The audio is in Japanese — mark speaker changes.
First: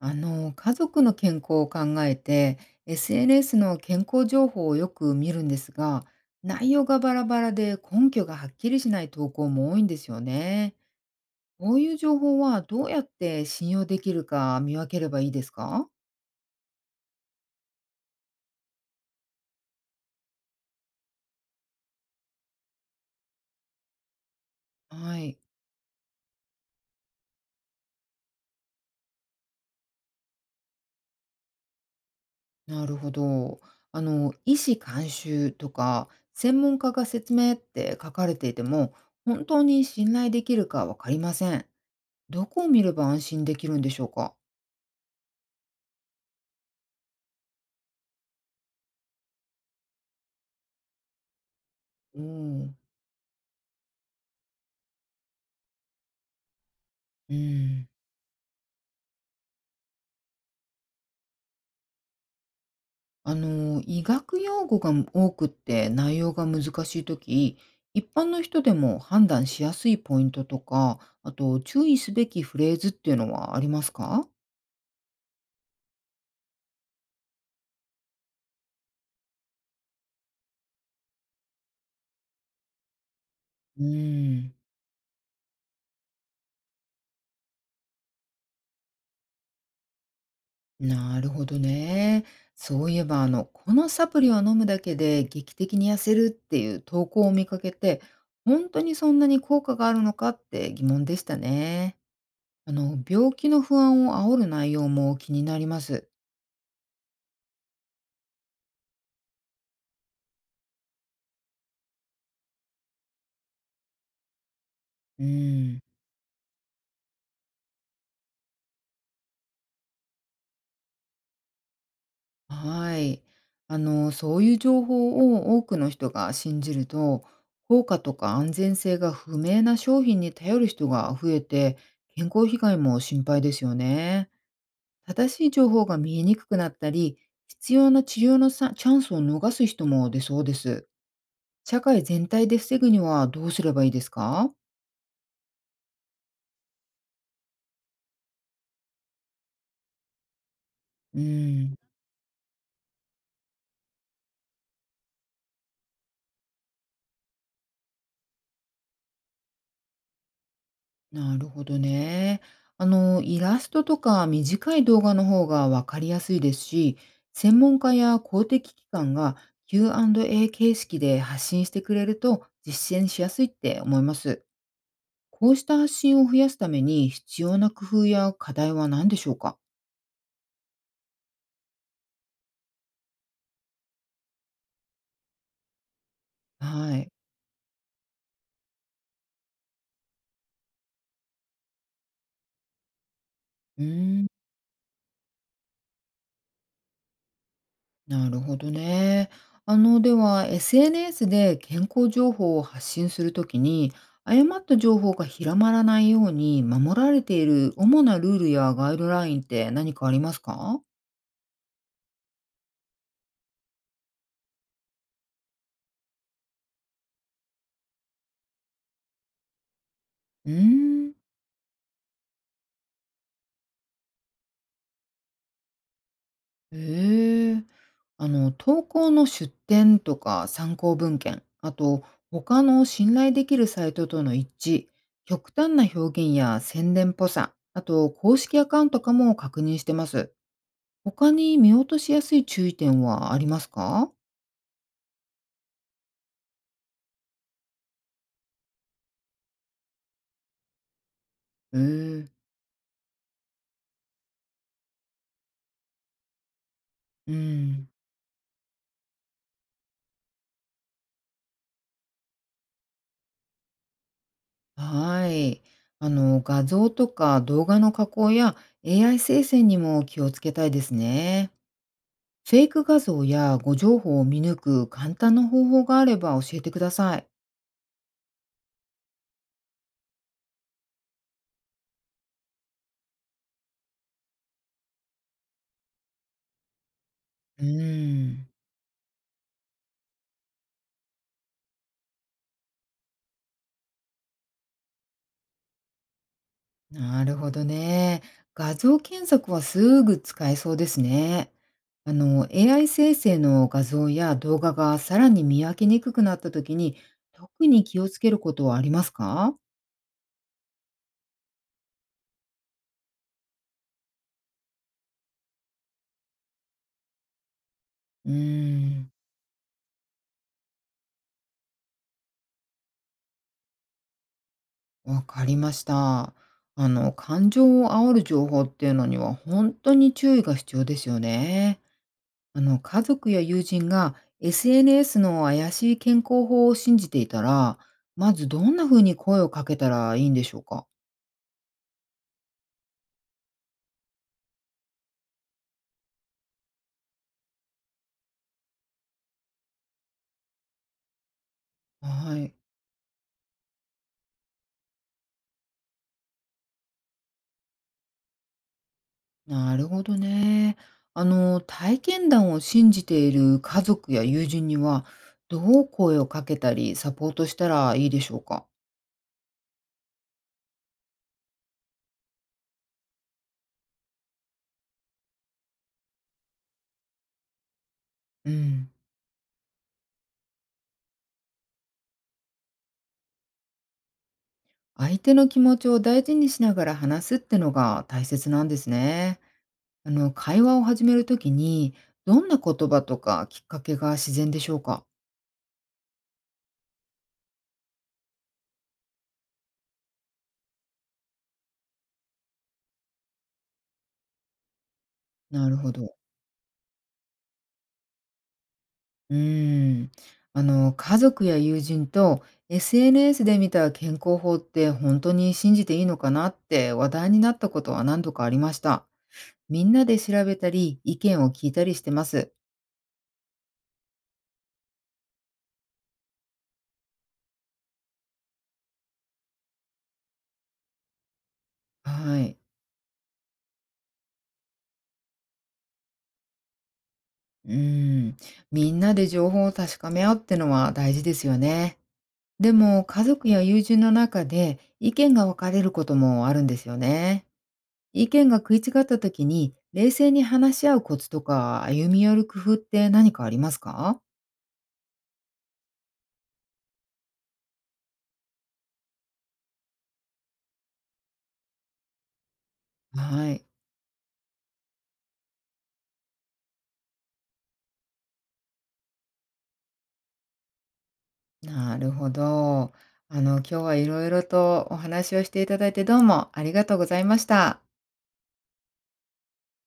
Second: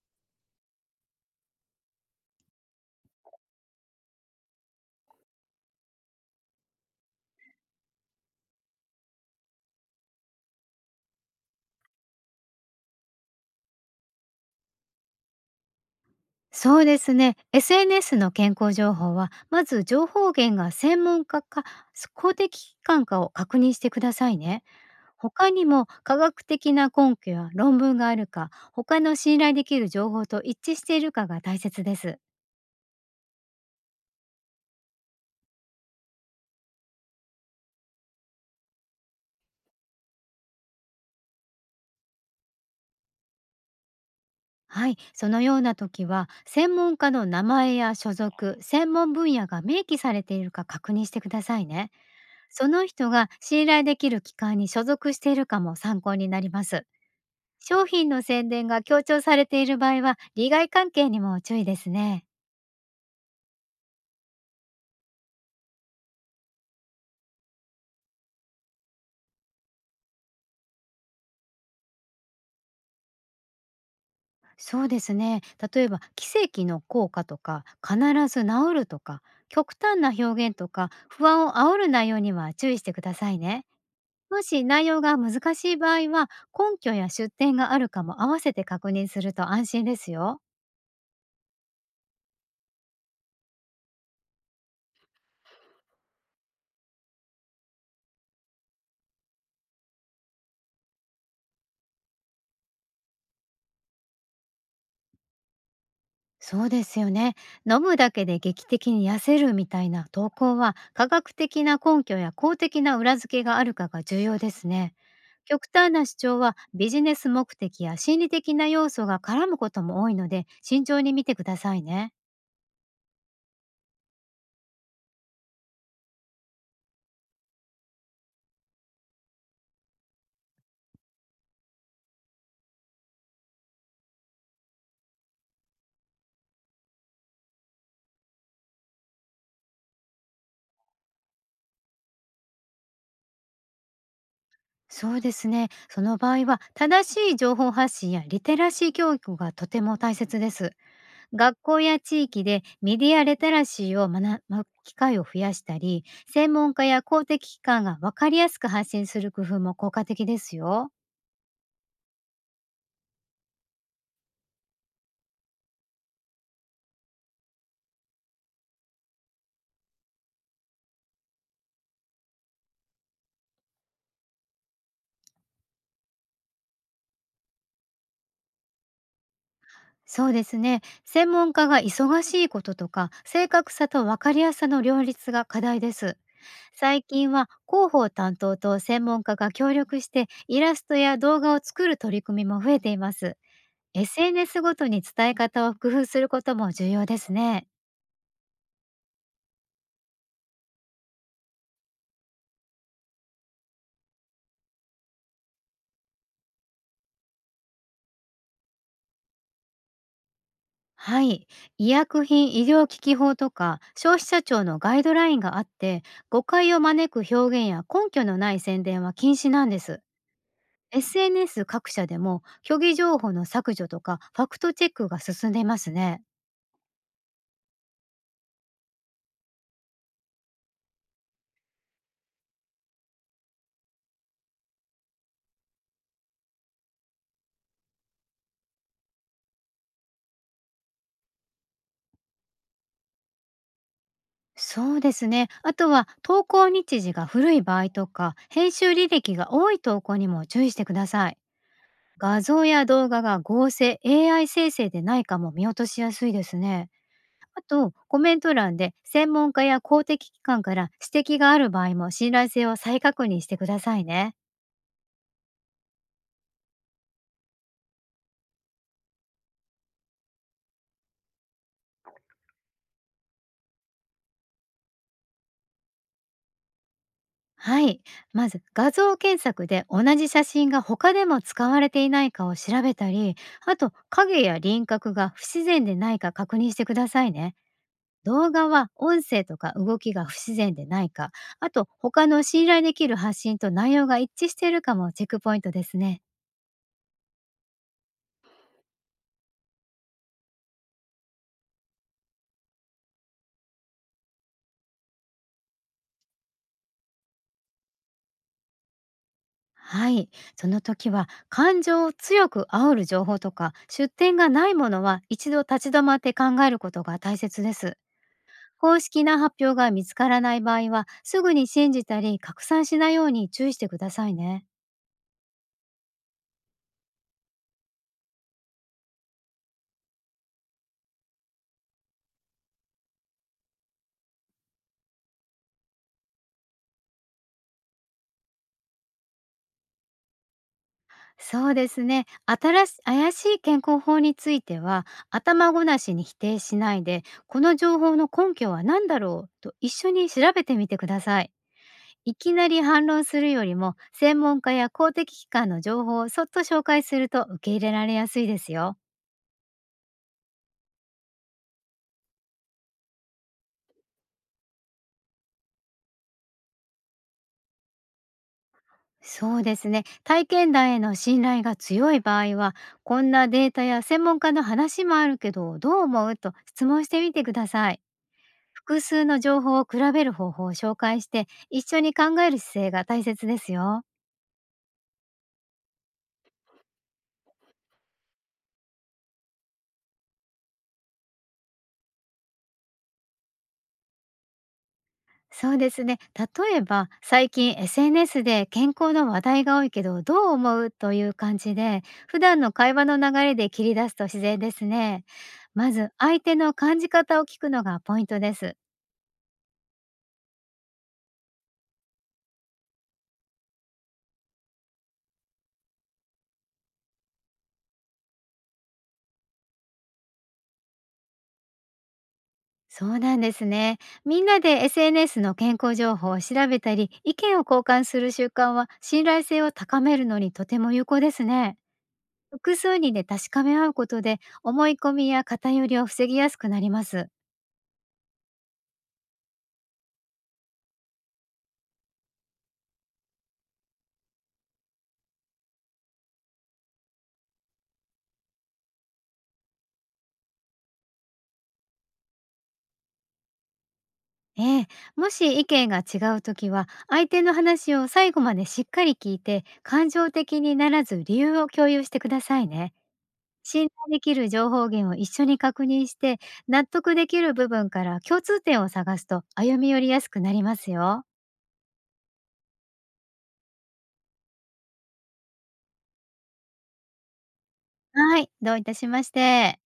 Speaker 1: 家族の健康を考えて、SNS の健康情報をよく見るんですが、内容がバラバラで根拠がはっきりしない投稿も多いんですよね。こういう情報はどうやって信用できるか見分ければいいですか？
Speaker 2: そうですね。SNS の健康情報は、まず情報源が専門家か公的機関かを確認してくださいね。
Speaker 1: はい、
Speaker 2: 他にも科学的な根拠や論文があるか、他の信頼できる情報と一致しているかが大切です。
Speaker 1: なるほど。医師監修とか、専門家が説明って書かれていても、本当に信頼できるかわかりません。どこを見れば安心できるんでしょうか？
Speaker 2: はい、そのような時は、専門家の名前や所属、専門分野が明記されているか確認してくださいね。
Speaker 1: う
Speaker 2: そ
Speaker 1: ん。
Speaker 2: の人が信頼できる機関に所属しているかも参考になります。
Speaker 1: おーう
Speaker 2: 商
Speaker 1: ん。
Speaker 2: 品の宣伝が強調されている場合は、利害関係にも注意ですね。
Speaker 1: 医学用語が多くって内容が難しいとき、一般の人でも判断しやすいポイントとか、あと注意すべきフレーズっていうのはありますか？
Speaker 2: そうですね。例えば、奇跡の効果とか、必ず治るとか、極端な表現とか、不安を煽る内容には注意してくださいね。
Speaker 1: うー
Speaker 2: も
Speaker 1: ん、
Speaker 2: し内容が難しい場合は、根拠や出典があるかも合わせて確認すると安心ですよ。
Speaker 1: なるほどね。そういえば、このサプリを飲むだけで劇的に痩せるっていう投稿を見かけて、本当にそんなに効果があるのかって疑問でしたね。病気の不安を煽る内容も気になります。
Speaker 2: そうですよね。飲むだけで劇的に痩せるみたいな投稿は、科学的な根拠や公的な裏付けがあるかが重要ですね。
Speaker 1: う
Speaker 2: 極
Speaker 1: ん。
Speaker 2: 端な主張はビジネス目的や心理的な要素が絡むことも多いので、慎重に見てくださいね。
Speaker 1: はい。そういう情報を多くの人が信じると、効果とか安全性が不明な商品に頼る人が増えて、健康被害も心配ですよね。正しい情報が見えにくくなったり、必要な治療のチャンスを逃す人も出そうです。社会全体で防ぐにはどうすればいいですか？
Speaker 2: そうですね。その場合は、正しい情報発信やリテラシー教育がとても大切です。
Speaker 1: う
Speaker 2: 学
Speaker 1: ん。
Speaker 2: 校や地域でメディアリテラシーを学ぶ機会を増やしたり、専門家や公的機関が分かりやすく発信する工夫も効果的ですよ。
Speaker 1: なるほどね。イラストとか短い動画の方がわかりやすいですし、専門家や公的機関が Q&A 形式で発信してくれると実践しやすいって思います。こうした発信を増やすために必要な工夫や課題は何でしょうか？
Speaker 2: そうですね。専門家が忙しいことと、か正確さと分かりやすさの両立が課題です。
Speaker 1: は
Speaker 2: 最
Speaker 1: い。
Speaker 2: 近は、広報担当と専門家が協力してイラストや動画を作る取り組みも増えています。
Speaker 1: うーん。
Speaker 2: SNS ごとに伝え方を工夫することも重要ですね。
Speaker 1: なるほどね。では、SNS で健康情報を発信するときに、誤った情報が広まらないように守られている主なルールやガイドラインって何かありますか？
Speaker 2: はい。医薬品医療機器法とか消費者庁のガイドラインがあって、誤解を招く表現や根拠のない宣伝は禁止なんです。
Speaker 1: うーん、
Speaker 2: SNS 各社でも、虚偽情報の削除とかファクトチェックが進んでいますね。
Speaker 1: ええ。投稿の出典とか参考文献、あと、他の信頼できるサイトとの一致、極端な表現や宣伝っぽさ、あと、公式アカウントかも確認してます。他に見落としやすい注意点はありますか？
Speaker 2: そうですね。あとは、投稿日時が古い場合とか、編集履歴が多い投稿にも注意してください。
Speaker 1: へえ。
Speaker 2: 画像や動画が合成、AI 生成でないかも見落としやすいですね。
Speaker 1: う
Speaker 2: あ
Speaker 1: ん。
Speaker 2: と、コメント欄で専門家や公的機関から指摘がある場合も、信頼性を再確認してくださいね。
Speaker 1: はい。画像とか動画の加工や AI 生成にも気をつけたいですね。フェイク画像や誤情報を見抜く簡単な方法があれば教えてください。
Speaker 2: はい。まず、画像検索で同じ写真が他でも使われていないかを調べたり、あと、影や輪郭が不自然でないか確認してくださいね。
Speaker 1: うーん。
Speaker 2: 動画は、音声とか動きが不自然でないか、あと他の信頼できる発信と内容が一致しているかもチェックポイントですね。
Speaker 1: なるほどね。画像検索はすぐ使えそうですね。AI 生成の画像や動画がさらに見分けにくくなった時に、特に気をつけることはありますか？
Speaker 2: はい。その時は、感情を強く煽る情報とか出典がないものは、一度立ち止まって考えることが大切です。
Speaker 1: うー
Speaker 2: 公
Speaker 1: ん、
Speaker 2: 式な発表が見つからない場合は、すぐに信じたり拡散しないように注意してくださいね。
Speaker 1: わかりました。感情を煽る情報っていうのには本当に注意が必要ですよね。家族や友人が SNS の怪しい健康法を信じていたら、まずどんな風に声をかけたらいいんでしょうか？
Speaker 2: そうですね。新し怪しい健康法については、頭ごなしに否定しないで、この情報の根拠は何だろうと一緒に調べてみてください。い
Speaker 1: は
Speaker 2: き
Speaker 1: い、
Speaker 2: なり反論するよりも、専門家や公的機関の情報をそっと紹介すると受け入れられやすいですよ。
Speaker 1: なるほどね。体験談を信じている家族や友人には、どう声をかけたりサポートしたらいいでしょうか？
Speaker 2: そうですね。体験談への信頼が強い場合は、こんなデータや専門家の話もあるけど、どう思うと質問してみてください。
Speaker 1: うん。
Speaker 2: 複数の情報を比べる方法を紹介して、一緒に考える姿勢が大切ですよ。
Speaker 1: 相手の気持ちを大事にしながら話すってのが大切なんですね。会話を始めるときに、どんな言葉とかきっかけが自然でしょうか？
Speaker 2: そうですね。例えば、最近 SNS で健康の話題が多いけどどう思うという感じで、普段の会話の流れで切り出すと自然ですね。
Speaker 1: なる
Speaker 2: ま
Speaker 1: ほ
Speaker 2: ず
Speaker 1: ど。
Speaker 2: 相手の感じ方を聞くのがポイントです。
Speaker 1: うーん、家族や友人と SNS で見た健康法って本当に信じていいのかなって話題になったことは何度かありました。みんなで調べたり、意見を聞いたりしてます。
Speaker 2: そうなんですね。みんなで SNS の健康情報を調べたり意見を交換する習慣は、信頼性を高めるのにとても有効ですね。
Speaker 1: はい。
Speaker 2: 複数人で確かめ合うことで、思い込みや偏りを防ぎやすくなります。
Speaker 1: うーん、みんなで情報を確かめ合うってのは大事ですよね。でも、家族や友人の中で意見が分かれることもあるんですよね。意見が食い違った時に冷静に話し合うコツとか歩み寄る工夫って何かありますか？
Speaker 2: ええ、もし意見が違うときは、相手の話を最後までしっかり聞いて、感情的にならず理由を共有してくださいね。
Speaker 1: はい、
Speaker 2: 信頼できる情報源を一緒に確認して、納得できる部分から共通点を探すと歩み寄りやすくなりますよ。
Speaker 1: なるほど。今日はいろいろとお話をしていただいて、どうもありがとうございました。
Speaker 2: はい、どういたしまして。